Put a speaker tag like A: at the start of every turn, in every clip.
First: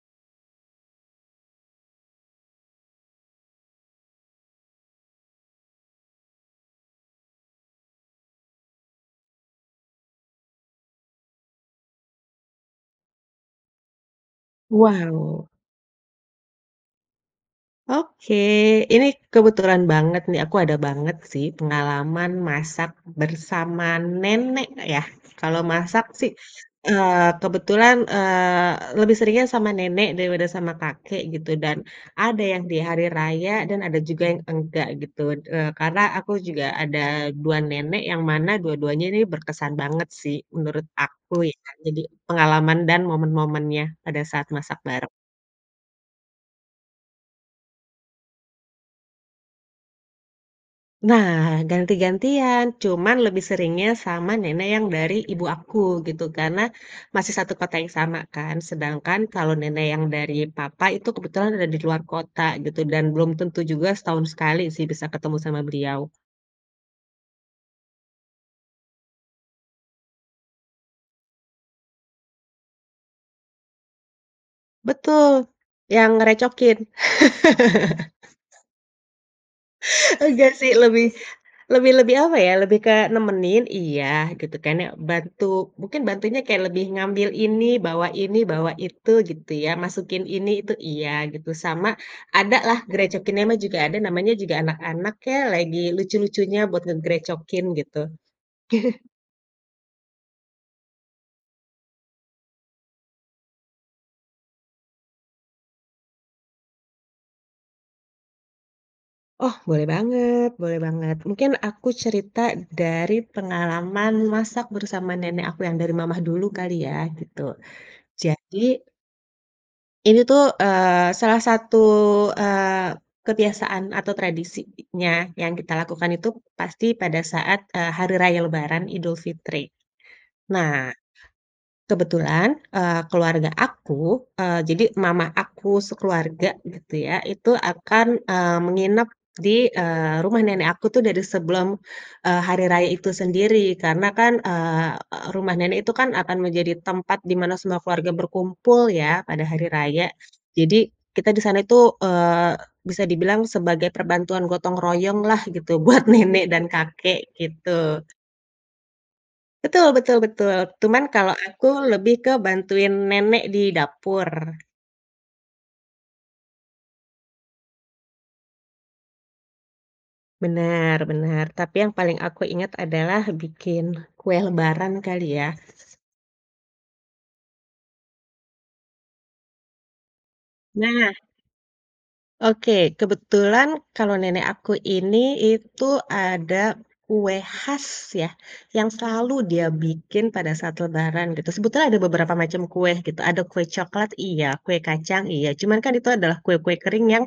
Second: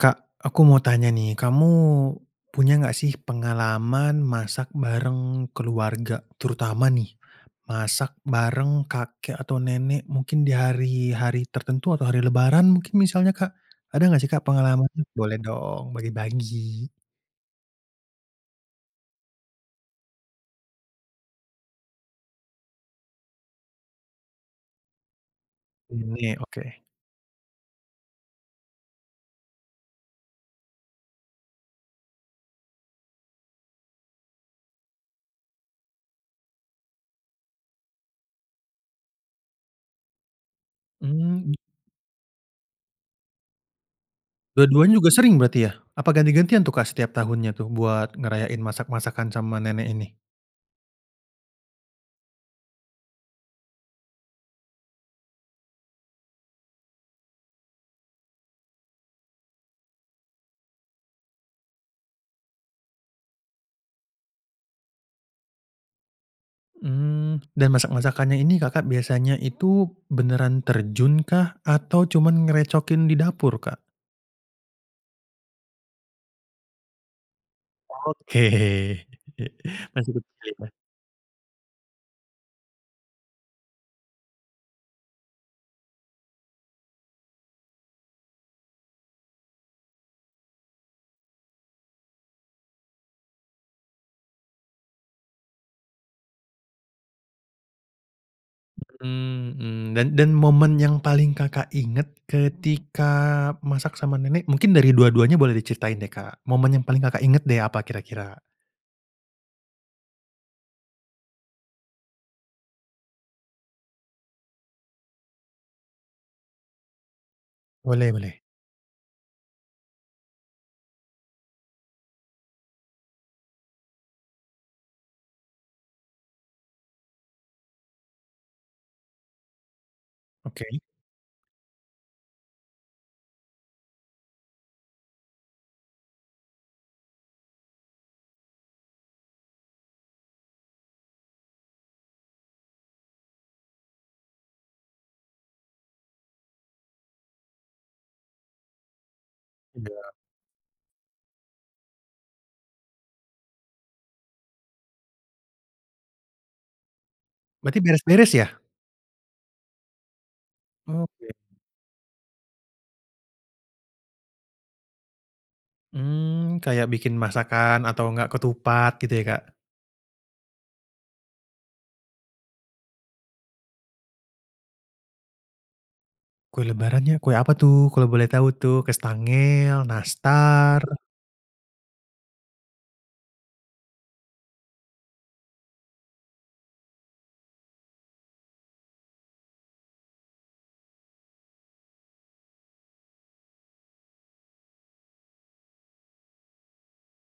A: Kak, aku mau tanya nih, kamu punya enggak sih pengalaman masak bareng keluarga terutama nih, masak bareng kakek atau nenek mungkin di hari-hari tertentu atau hari Lebaran mungkin misalnya Kak, ada enggak sih, Kak pengalamannya? Boleh
B: Wow.
A: dong bagi-bagi.
B: Oke, ini kebetulan banget nih aku ada banget sih pengalaman masak bersama nenek, Kak, ya. Kalau masak sih,
A: Nenek, oke.
B: eee, kebetulan, eee, lebih seringnya sama nenek daripada sama kakek gitu, dan ada yang di hari raya dan ada juga yang enggak gitu, d eee, karena aku juga ada 2 nenek yang mana dua-duanya ini berkesan banget sih menurut aku
A: Mmm.
B: ya, jadi pengalaman dan momen-momennya pada saat masak
A: Dua-duanya
B: bareng.
A: juga sering berarti ya, apa ganti-gantian tuh, Kak, setiap tahunnya tuh, buat ngerayain masak-masakan sama nenek ini?
B: Nah, ganti-gantian, cuman lebih seringnya sama nenek yang dari ibu aku gitu, karena masih 1 kota yang sama kan, sedangkan kalau nenek yang dari papa itu kebetulan ada di luar kota gitu, dan belum tentu juga setahun sekali sih, bisa ketemu sama beliau.
A: Mmm, dan masak-masakannya ini Kakak biasanya itu beneran terjun kah atau cuman ngerecokin di dapur, Kak?
B: Betul, yang ngerecokin.
A: Oke, masih kecil
B: Nggak
A: ya?
B: sih, lebih, lebih lebih apa ya, lebih kayak nemenin iya, gitu kan ya, bantu mungkin bantunya kayak lebih ngambil ini, bawa ini, bawa itu gitu ya, masukin ini, itu, iya gitu, sama adalah grecokinnya mah juga ada, namanya juga anak-anak ya, lagi lucu-lucunya buat ngegrecokin gitu.
A: Mmm mmm dan dan momen yang paling Kakak inget ketika masak sama nenek, mungkin dari dua-duanya boleh diceritain deh, Kak. Momen yang paling Kakak inget deh apa kira-kira?
B: Oh, boleh banget boleh banget, mungkin aku cerita dari pengalaman masak bersama nenek aku yang dari mama dulu kali ya, gitu.
A: Boleh boleh.
B: Jadi ini tuh, eee, salah satu, eee, kebiasaan atau tradisinya yang kita lakukan itu pasti pada saat, eee, hari raya Lebaran Idul Fitri.
A: Oke.
B: Nah, kebetulan, eee, keluarga aku, eee, jadi mama aku sekeluarga gitu ya, itu akan, eee, menginap di, eee, rumah nenek aku tuh dari sebelum, eee, hari raya itu sendiri. Karena kan, eee, e e rumah nenek itu kan akan menjadi tempat di mana semua keluarga berkumpul ya, pada hari raya.
A: Iya.
B: Jadi kita di sana itu, eee, bisa dibilang sebagai perbantuan gotong royong lah gitu, buat nenek dan kakek
A: Berarti
B: gitu.
A: beres-beres ya?
B: Betul betul betul, tuman
A: Oke.
B: kalau aku lebih ke bantuin nenek di dapur.
A: Mmm, kayak bikin masakan atau enggak ketupat gitu ya, Kak?
B: Bener bener, tapi yang paling aku ingat adalah bikin kue Lebaran kali ya.
A: Kue Lebarannya, kue apa tuh kalau boleh tahu tuh, kastangel, nastar?
B: Nah Oke, kebetulan kalau nenek aku ini itu ada kue khas ya, yang selalu dia bikin pada saat Lebaran gitu, sebetulnya ada beberapa macam kue gitu, ada kue coklat iya, kue kacang iya, cuman kan itu adalah kue-kue kering yang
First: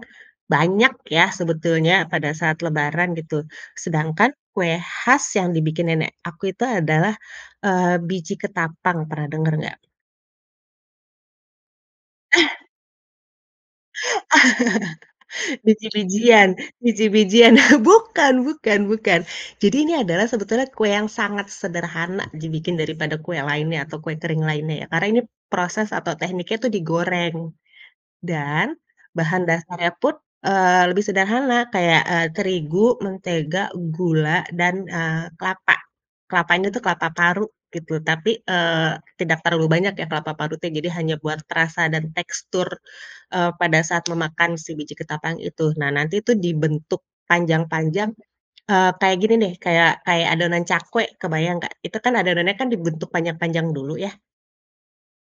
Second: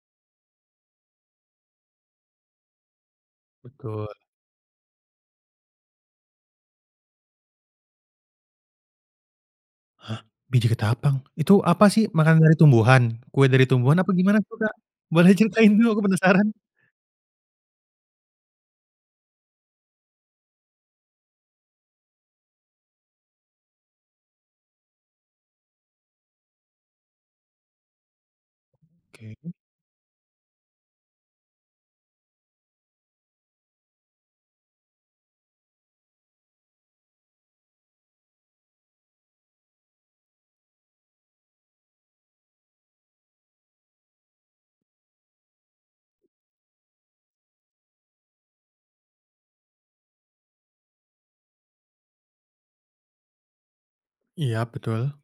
B: banyak ya, sebetulnya pada saat Lebaran gitu.
A: Betul.
B: Sedangkan kue khas yang dibikinin nenek aku itu adalah, eee, biji ketapang, pernah denger nggak?
A: Hah? Biji ketapang? Itu apa sih makanan dari tumbuhan, kue dari tumbuhan apa gimana tuh, Kak? Boleh ceritain dulu aku penasaran.
B: Biji-bijian biji-bijian bukan bukan bukan. Jadi ini adalah sebetulnya kue yang sangat sederhana dibikin daripada kue lainnya atau kue kering lainnya ya, karena ini proses atau tekniknya itu digoreng dan
A: Oke.
B: bahan dasarnya pun, eee, lebih sederhana, kayak, eee, terigu, mentega, gula, dan, eee, kelapa. Kelapa ini tuh kelapa parut gitu, tapi, eee, tidak terlalu banyak ya, kelapa parutnya, jadi hanya buat perasa dan tekstur, eee, pada saat memakan si biji ketapang itu. Nah, nanti itu dibentuk panjang-panjang, eee, kayak gini nih, kayak kayak adonan cakwe kebayang nggak? Itu kan adonannya kan dibentuk panjang-panjang dulu ya.
A: Iya betul.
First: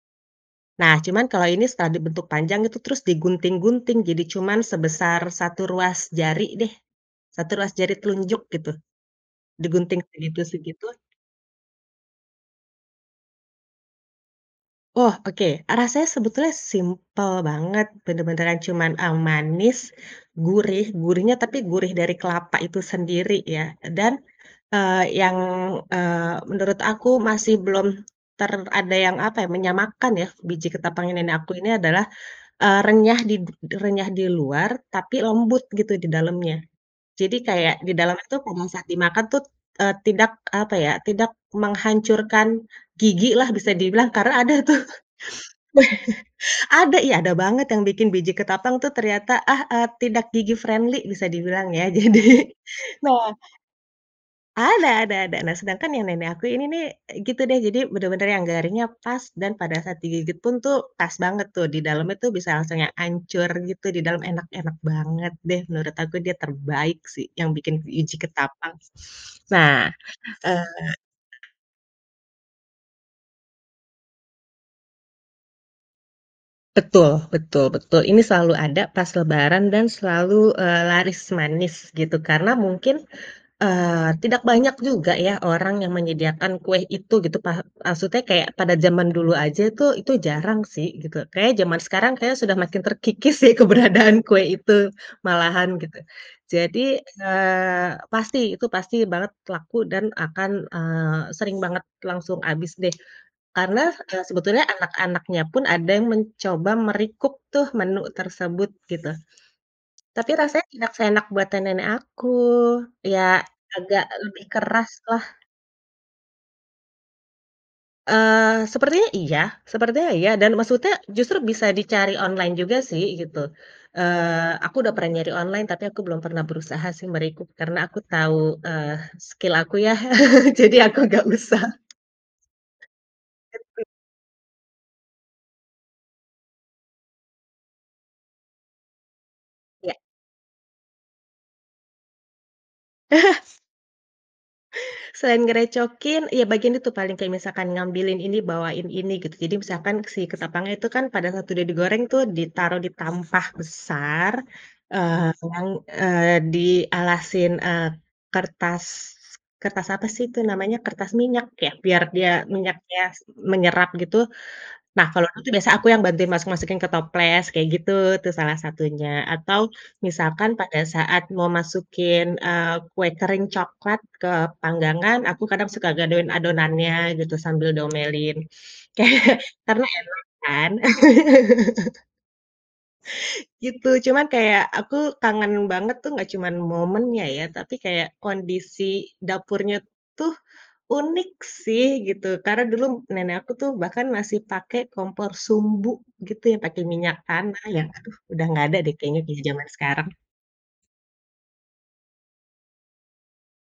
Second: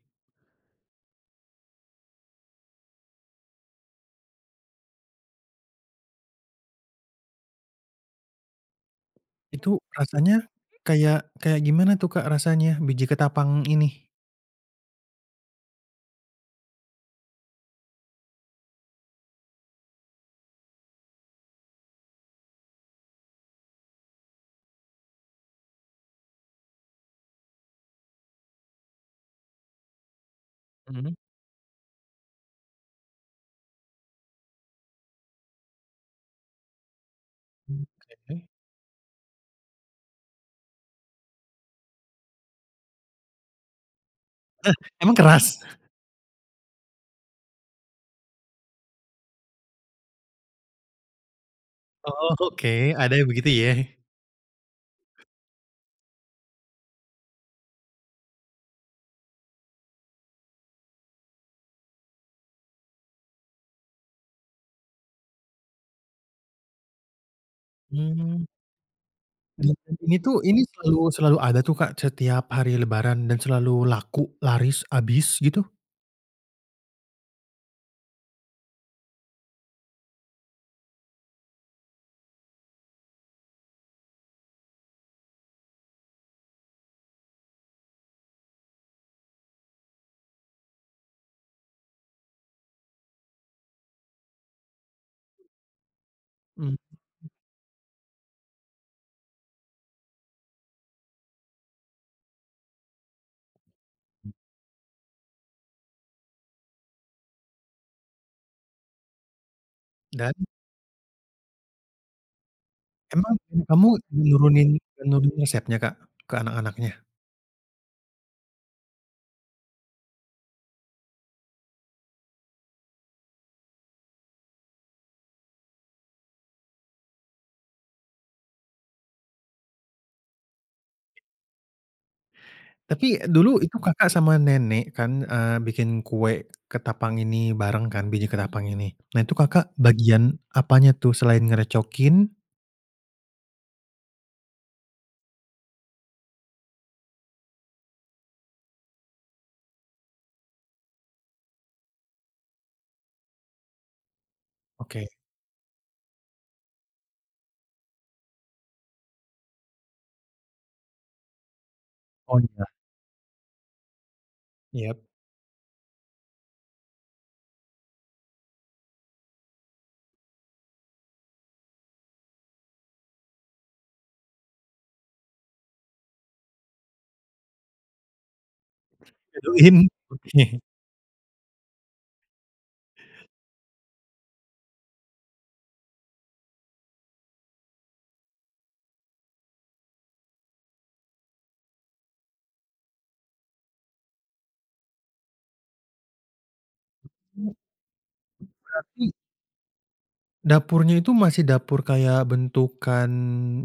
B: Nah, cuman kalau ini setelah dibentuk panjang itu terus digunting-gunting, jadi cuman sebesar 1 ruas jari deh, 1 ruas jari telunjuk gitu,
A: Itu
B: digunting
A: rasanya
B: segitu-segitu.
A: kayak kayak gimana tuh, Kak, rasanya biji ketapang ini?
B: Oh, oke. E rasanya sebetulnya simpel banget, bener-beneran cuman e manis, gurih gurihnya tapi gurih dari kelapa itu sendiri ya, e dan, eee, yang, eee, menurut aku masih belum ter ada yang apa ya, menyamakan ya, biji ketapangnya,
A: Mhm.
B: nenek aku ini adalah, eee, renyah di d renyah di luar tapi lembut gitu di dalamnya, jadi kayak di dalamnya itu
A: Oke.
B: kalo misal dimakan tut, eee, tidak apa ya, tidak menghancurkan gigi lah bisa dibilang, karena ada
A: Eh,
B: tuh
A: emang keras?
B: ada, ih ada banget yang bikin biji ketapang tuh ternyata ah eee, tidak gigi friendly bisa dibilang ya,
A: Oh
B: jadi
A: oke, ada ya
B: nah
A: begitu ya?
B: ada ada ada, nah sedangkan yang nenek aku ini nih, e gitu deh, jadi bener-bener yang garingnya pas dan pada saat digigit pun tuh pas banget tuh di dalamnya tuh bisa langsung yang hancur gitu, di dalam enak-enak banget deh, menurut aku dia terbaik sih yang bikin biji
A: Mmm.
B: ketapang.
A: Dan
B: Nah,
A: ini tuh,
B: eee
A: ini selalu selalu ada tuh, Kak, setiap hari Lebaran dan selalu laku, laris, habis gitu?
B: Betul betul betul, ini selalu ada pas Lebaran dan selalu, eee, laris manis gitu, karena mungkin, eee, tidak banyak juga ya, orang yang menyediakan kue itu gitu, paha maksudnya kayak pada zaman dulu aja itu itu jarang sih gitu, kayaknya zaman sekarang kayaknya sudah makin terkikis deh keberadaan kue itu, malahan gitu.
A: Mmm.
B: Jadi, eee, pasti itu pasti banget laku dan akan, eee, sering banget langsung habis deh, karena, eee, sebetulnya anak-anaknya pun ada yang mencoba me-recook tuh menu tersebut gitu. Tapi
A: Dan?
B: rasanya tidak seenak buatan nenek aku,
A: Emang
B: ya
A: ibu kamu
B: agak lebih
A: nurunin
B: keras lah.
A: nurunin resepnya, Kak, ke anak-anaknya?
B: Eee, sepertinya iya sepertinya iya, dan maksudnya justru bisa dicari online juga sih, gitu, eee, aku udah pernah nyari online, tapi aku belum pernah berusaha sih me-recook, karena aku tahu, eee, skill aku ya, jadi aku nggak usah.
A: Tapi e dulu itu
B: Gitu.
A: Kakak sama nenek kan, eee, bikin kue ketapang ini bareng kan, biji ketapang ini. Nah, itu Kakak
B: Iya.
A: bagian apanya tuh selain ngerecokin?
B: Selain ngerecokin, iya bagian itu paling, kayak misalkan ngambilin ini, bawain ini gitu, jadi misalkan si ketapangnya itu kan pada saat udah digoreng tuh ditaruh di tampah besar,
A: Oke.
B: eee, yang, eee, dialasin, eee, kertas, kertas apa sih itu namanya, kertas minyak ya, biar dia
A: Oh iya.
B: minyaknya s menyerap gitu.
A: Iya.
B: Nah kalau itu aku biasanya aku yang bantu masuk-masukin ke toples kayak gitu, itu salah satunya atau misalkan pada saat mau masukin, eee, kue kering coklat ke panggangan, aku kadang suka gadoin adonannya gitu, sambil diomelin. Ke karena
A: Digadohin,
B: enak
A: oke.
B: kan. Gitu, cuman kayak aku kangen banget tuh nggak cuman momennya ya, tapi kayak kondisi dapurnya tuh unik sih gitu. Karena dulu nenek aku tuh bahkan masih pakai kompor sumbu gitu, yang pakai
A: Itu,
B: minyak
A: itu
B: tanah, yang aduh! Udah nggak ada deh
A: berarti
B: kayaknya di zaman sekarang.
A: dapurnya itu masih dapur kayak bentukan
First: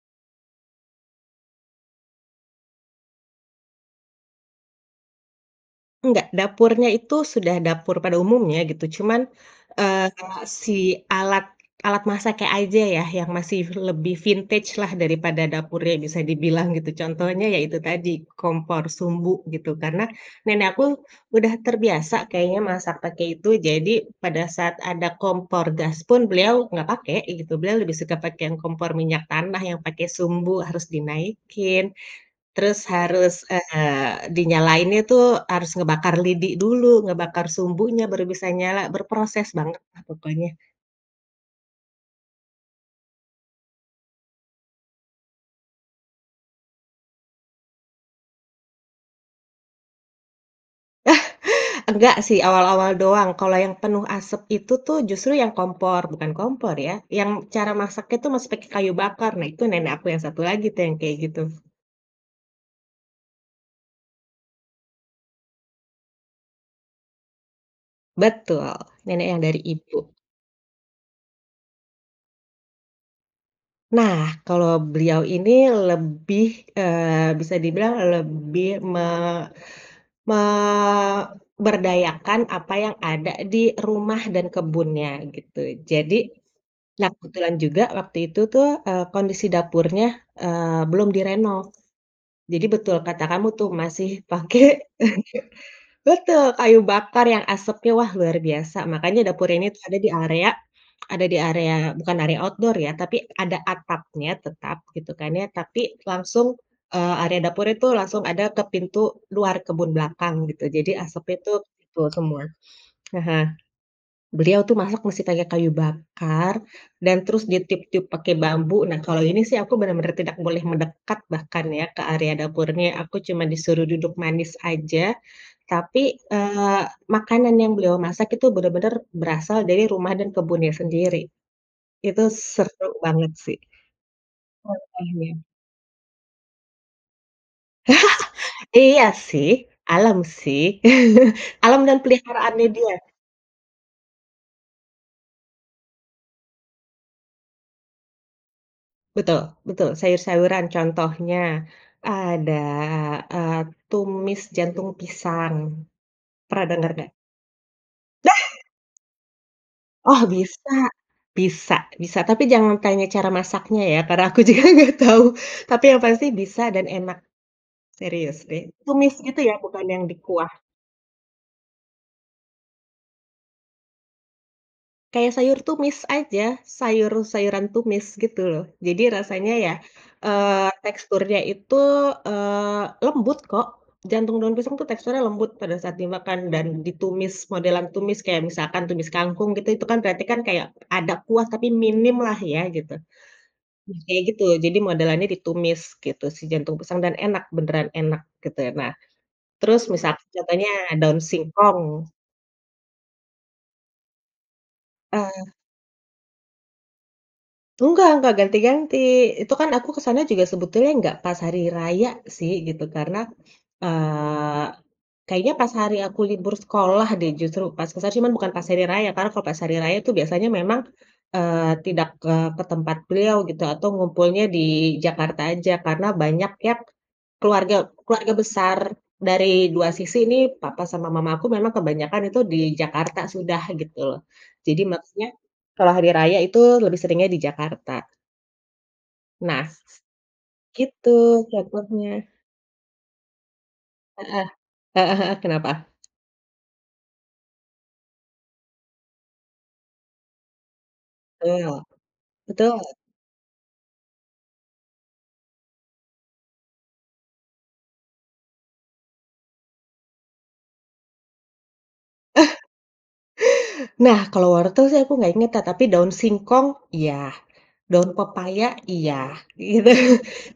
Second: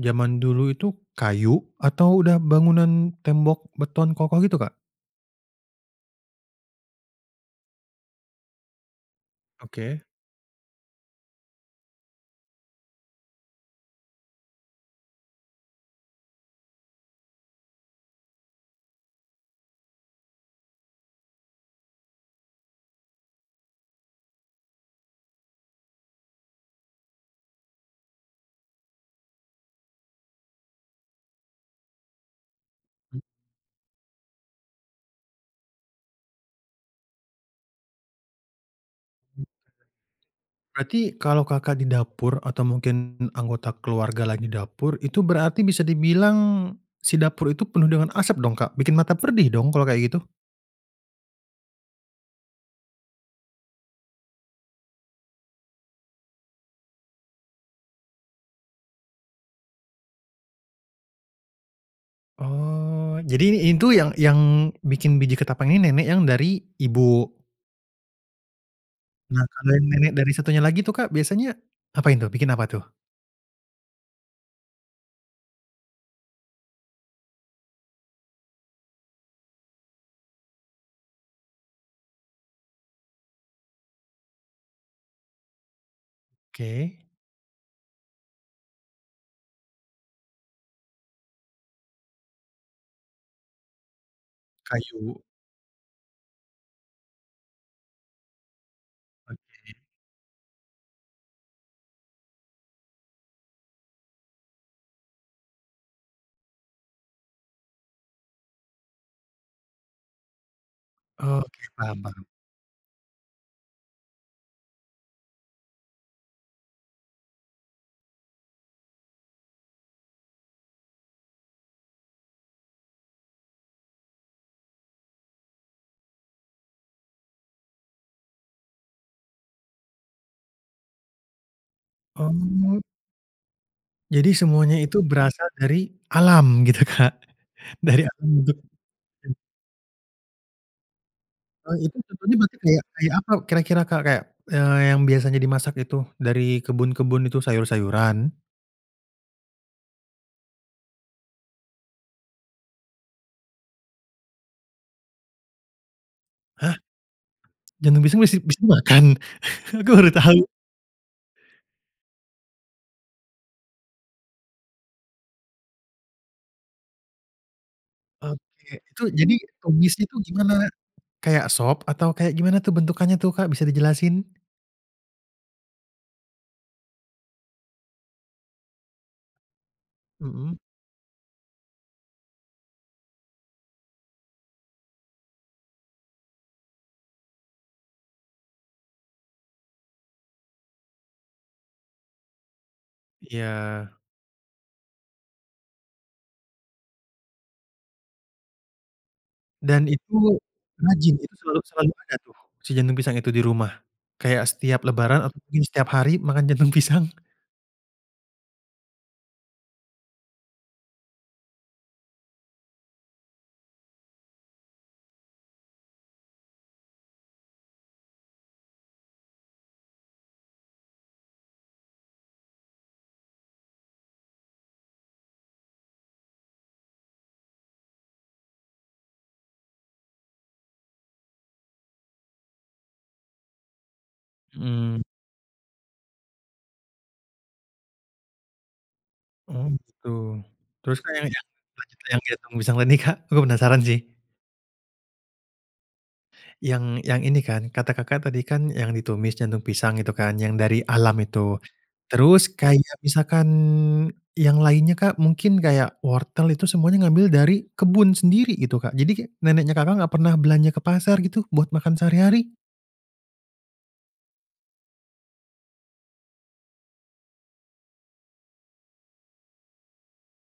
A: zaman dulu itu kayu atau udah bangunan tembok beton kokoh gitu, Kak?
B: Enggak, dapurnya itu sudah dapur pada umumnya gitu, cuman,
A: Oke.
B: eee, kalau si alat alat masaknya aja ya, yang masih lebih vintage lah, daripada dapurnya bisa dibilang gitu, contohnya ya itu tadi, kompor sumbu gitu. Karena, nenek aku udah terbiasa kayaknya masak pakai itu, jadi pada saat ada kompor gas pun, beliau nggak pakai gitu, beliau lebih suka pakai yang kompor minyak tanah yang pakai sumbu harus dinaikin, terus
A: Mmm.
B: harus, eee, dinyalainnya tuh harus ngebakar lidi dulu, ngebakar sumbunya baru bisa nyala,
A: M
B: berproses bangetlah pokoknya.
A: berarti berarti kalau Kakak di dapur atau mungkin anggota keluarga lagi dapur, itu berarti bisa dibilang si dapur itu penuh dengan asap dong, Kak, bikin mata perih dong kalau kayak gitu?
B: Enggak sih awal-awal doang, kalau yang penuh asap itu tuh justru yang kompor, bukan kompor ya, yang cara masaknya itu masih pakai kayu bakar, nah itu nenek aku yang satu lagi tuh yang kayak gitu.
A: Oh, jadi in ini tuh yang yang bikin biji ketapang ini nenek yang dari ibu?
B: Betul, nenek yang
A: Nah,
B: dari
A: kalau
B: ibu.
A: nenek dari satunya lagi tuh, Kak, biasanya ngapain tuh bikin apa tuh?
B: Nah, kalau beliau ini lebih, eee, bisa dibilang lebih me memberdayakan apa yang ada di rumah dan kebunnya gitu, jadi
A: Oke.
B: nah, kebetulan juga waktu itu tuh, eee, kondisi dapurnya, eee, belum direnov. Jadi betul kata kamu tuh, masih pakai
A: Kayu.
B: betul, kayu bakar yang asapnya, wah luar biasa. Makanya dapur ini
A: Oke.
B: tuh ada di area ada di area bukan area outdoor ya, tapi ada atapnya tetap gitu kan ya, tapi langsung, eee, area dapurnya itu langsung ada ke pintu luar kebun belakang gitu, jadi asapnya itu
A: Oke,
B: ke situ
A: paham paham.
B: semua. Heeh. Beliau tuh masak masih pakai kayu bakar dan terus ditiup-tiup pakai bambu, nah kalau ini sih aku benar-benar tidak boleh mendekat bahkan ya, ke area dapurnya, aku cuma disuruh duduk manis aja. Tapi, eee, makanan yang beliau masak itu benar-benar berasal dari rumah dan kebunnya sendiri, itu
A: Oh.
B: seru banget sih.
A: Jadi semuanya itu
B: Oke, deh.
A: berasal dari alam gitu, Kak, dari alam untuk
B: Iya
A: mmm.
B: sih, alam sih,
A: Oh
B: alam
A: itu,
B: dan
A: contohnya berarti
B: peliharaannya
A: kayak
B: dia.
A: kayak apa kira-kira, Kak? Kayak, eee, yang biasanya dimasak itu dari kebun-kebun itu, sayur-sayuran?
B: Betul betul, sayur-sayuran, contohnya ada, eee, tumis jantung pisang. Pernah
A: Hah?
B: denger nggak?
A: Jantung pisang
B: Nah!
A: bisa bi dimakan? Aku baru
B: Oh
A: tau.
B: bisa, bisa bisa. Tapi jangan tanya cara masaknya ya, karena aku juga nggak tahu, tapi yang pasti bisa dan enak, serius deh.
A: Oke, itu
B: Tumis
A: jadi
B: itu ya, bukan yang
A: tumisnya itu
B: dikuah.
A: gimana? Kayak sop atau kayak gimana tuh bentukannya tuh, Kak, bisa dijelasin?
B: Kayak sayur tumis aja, sayur-sayuran tumis gitu loh, jadi rasanya ya,
A: Mhm.
B: eee, teksturnya itu, eee, lembut kok, jantung daun pisang tuh teksturnya lembut pada saat dimakan dan ditumis, modelan tumis kayak misalkan tumis kangkung gitu, itu kan berarti kan kayak ada kuah tapi minimlah ya gitu.
A: Iya.
B: Nah, kayak gitu, jadi modelannya ditumis gitu si jantung pisang dan enak, beneran enak gitu. Nah, terus
A: Dan
B: misalkan
A: itu
B: contohnya
A: rajin
B: daun
A: itu selalu selalu
B: singkong
A: ada tuh si jantung pisang itu di rumah, kayak setiap lebaran atau
B: Eee.
A: mungkin setiap hari makan jantung pisang?
B: Enggak enggak, ganti-ganti. Itu kan aku kesananya juga sebetulnya gak pas hari raya sih gitu, karena, eee, kayaknya pas hari aku libur sekolah deh justru, pas ke sana. Cuma bukan pas hari raya, karena kalo pas hari raya itu biasanya memang, eee, tidak ke ke tempat beliau gitu atau ngumpulnya di Jakarta aja, karena banyak yang keluarga keluarga besar dari 2 sisi nih, papa sama mamaku memang kebanyakan itu di Jakarta sudah, gitu loh. Jadi
A: Mhm.
B: maksudnya, setelah hari raya itu lebih seringnya di Jakarta. Nah,
A: Oh gitu, terus, Kak, yang yang
B: gitu,
A: jantung lanjut yang
B: contohnya.
A: jantung pisang tadi Kak, aku penasaran sih.
B: Heeh, heeh heeh, kenapa?
A: Yang yang ini kan, kata Kakak tadi kan yang ditumis jantung pisang itu kan yang dari alam itu,
B: Tul,
A: terus
B: betul.
A: kayak misalkan yang lainnya, Kak, mungkin kayak wortel itu semuanya ngambil dari kebun sendiri gitu, Kak, jadi neneknya Kakak enggak pernah belanja ke pasar gitu, buat makan sehari-hari?
B: Nah, kalau wortel sih aku nggak ingat, ta tapi daun singkong iya, daun pepaya iya, gitu,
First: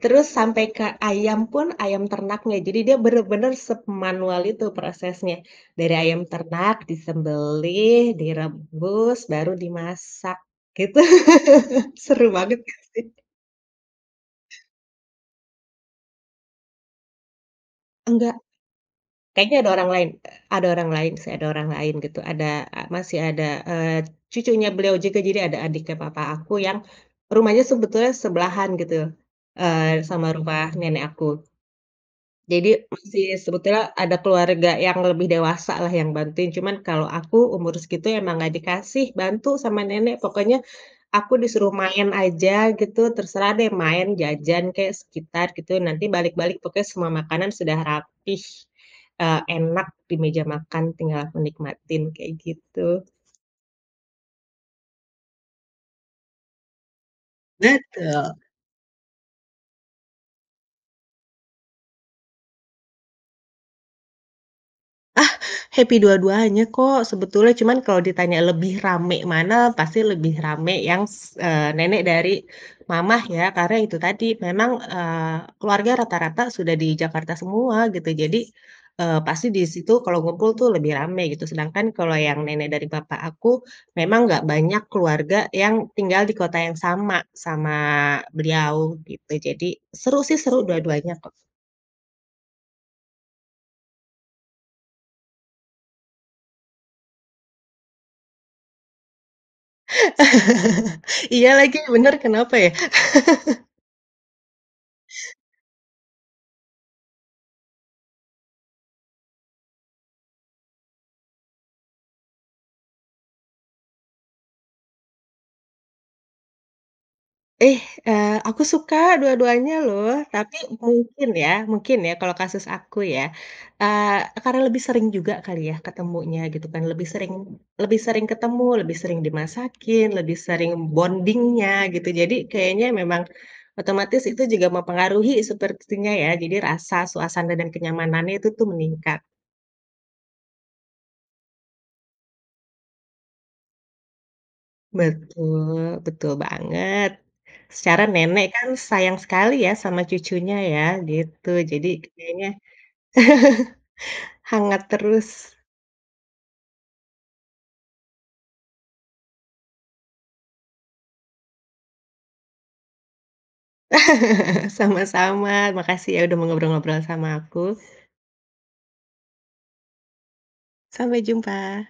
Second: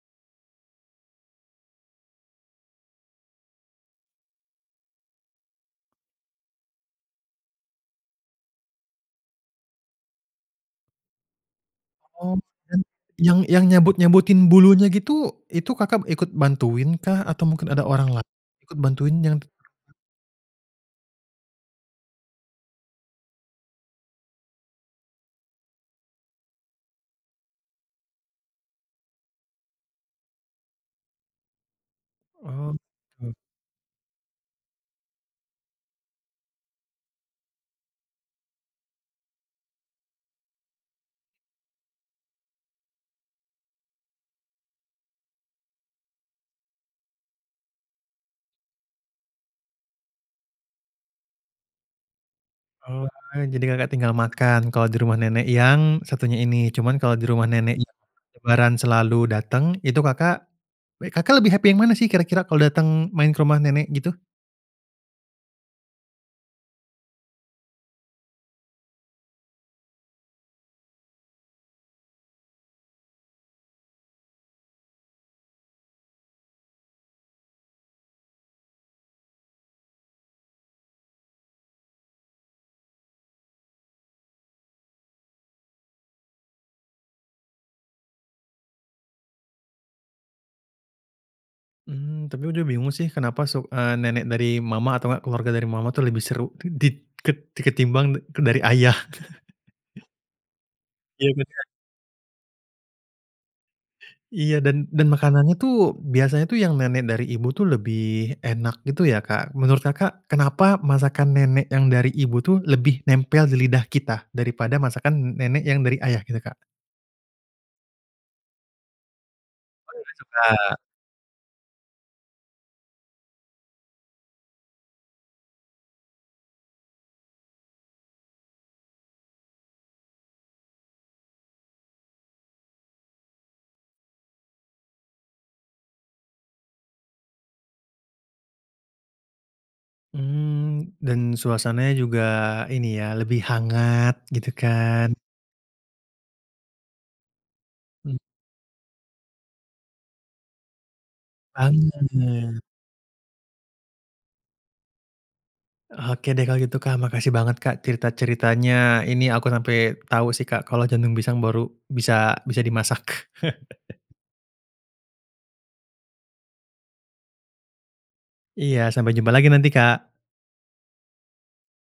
B: terus sampai ke ayam pun, ayam ternaknya. Jadi dia benar-benar semanual itu prosesnya. Dari ayam ternak disembelih, direbus, baru dimasak gitu, seru
A: Oh,
B: banget nggak
A: yang
B: sih.
A: yang yang nyabut-nyabutin bulunya gitu itu Kakak ikut bantuin kah? Atau mungkin ada orang lain
B: Enggak.
A: ikut bantuin jangan
B: Kayaknya ada orang
A: [unintelligible]
B: lain, e ada orang lain sih, ada orang lain gitu, ada e masih ada, eee, cucunya beliau juga, jadi ada adiknya papa aku yang rumahnya sebetulnya sebelahan gitu, eee, sama rumah nenek aku. Jadi, masih
A: Oke.
B: sebetulnya ada keluarga yang lebih dewasa lah yang bantuin, cuman kalau aku umur segitu emang nggak dikasih bantu sama nenek. Pokoknya aku disuruh main aja gitu, terserah deh, main jajan kek, sekitar, gitu ya, nanti balik-balik pokoknya semua makanan sudah rapih, eee, enak di meja makan, tinggal aku nikmatin, kayak gitu.
A: Oh wah, jadi Kakak tinggal makan kalau di rumah nenek yang satunya ini, cuman kalau di rumah nenek yang
B: Betul.
A: Lebaran selalu datang, itu Kakak w Kakak lebih happy yang mana sih, kira-kira kalau datang main ke rumah nenek gitu?
B: Ah, happy dua-duanya, kok, Sebetulnya, cuman kalau ditanya lebih rame mana, pasti lebih rame yang s eee, nenek dari mamah ya, karena itu tadi memang, eee, keluarga rata-rata sudah di Jakarta semua, gitu. Jadi, eee, pasti di situ kalau ngumpul tuh lebih rame gitu, sedangkan kalau yang nenek dari papah aku, memang nggak banyak keluarga yang tinggal di kota yang sama, sama beliau gitu, jadi seru, sih, seru dua-duanya, kok.
A: Mmm. Tapi udah bingung, sih, kenapa suk eee, nenek dari mama atau nggak keluarga dari mama itu lebih seru k dit ket ti ketimbang de dari ayah. Iya
B: Iya
A: benar.
B: lagi, bener kenapa ya?
A: Iya, dan dan makanannya, tuh, biasanya itu yang nenek dari ibu itu lebih enak gitu, ya, Kak. Menurut Kakak, kenapa masakan nenek yang dari ibu, tuh, lebih nempel di lidah kita daripada masakan nenek yang dari ayah, gitu, Kak?
B: Ih, eee, aku suka dua-duanya,
A: Oh iya,
B: loh. Tapi
A: suka.
B: mungkin ya mungkin ya, kalau kasus aku, ya. Eee, e karena lebih sering juga kali ya, ketemunya, gitu kan. Lebih sering lebih sering ketemu, lebih sering dimasakin, lebih sering bounding-nya, gitu, jadi kayaknya memang otomatis itu juga mempengaruhi sepertinya ya, jadi rasa, suasana, dan kenyamanannya itu tuh meningkat.
A: Mmm, dan suasananya juga ini, ya, lebih hangat, gitu kan?
B: Betul, betul banget. Secara
A: Mmm.
B: nenek kan sayang sekali, ya, sama cucunya ya, gitu, jadi kayaknya
A: Banget.
B: hangat terus.
A: Oke deh, kalau gitu, Kak, makasih banget, Kak, cerita-ceritanya ini, aku sampai tahu, sih, Kak, kalau jantung pisang baru bisa bisa dimasak.
B: Sama-sama, makasih ya, udah mau ngobrol-ngobrol sama aku.
A: Iya, sampai jumpa lagi nanti, Kak.
B: Sampai jumpa.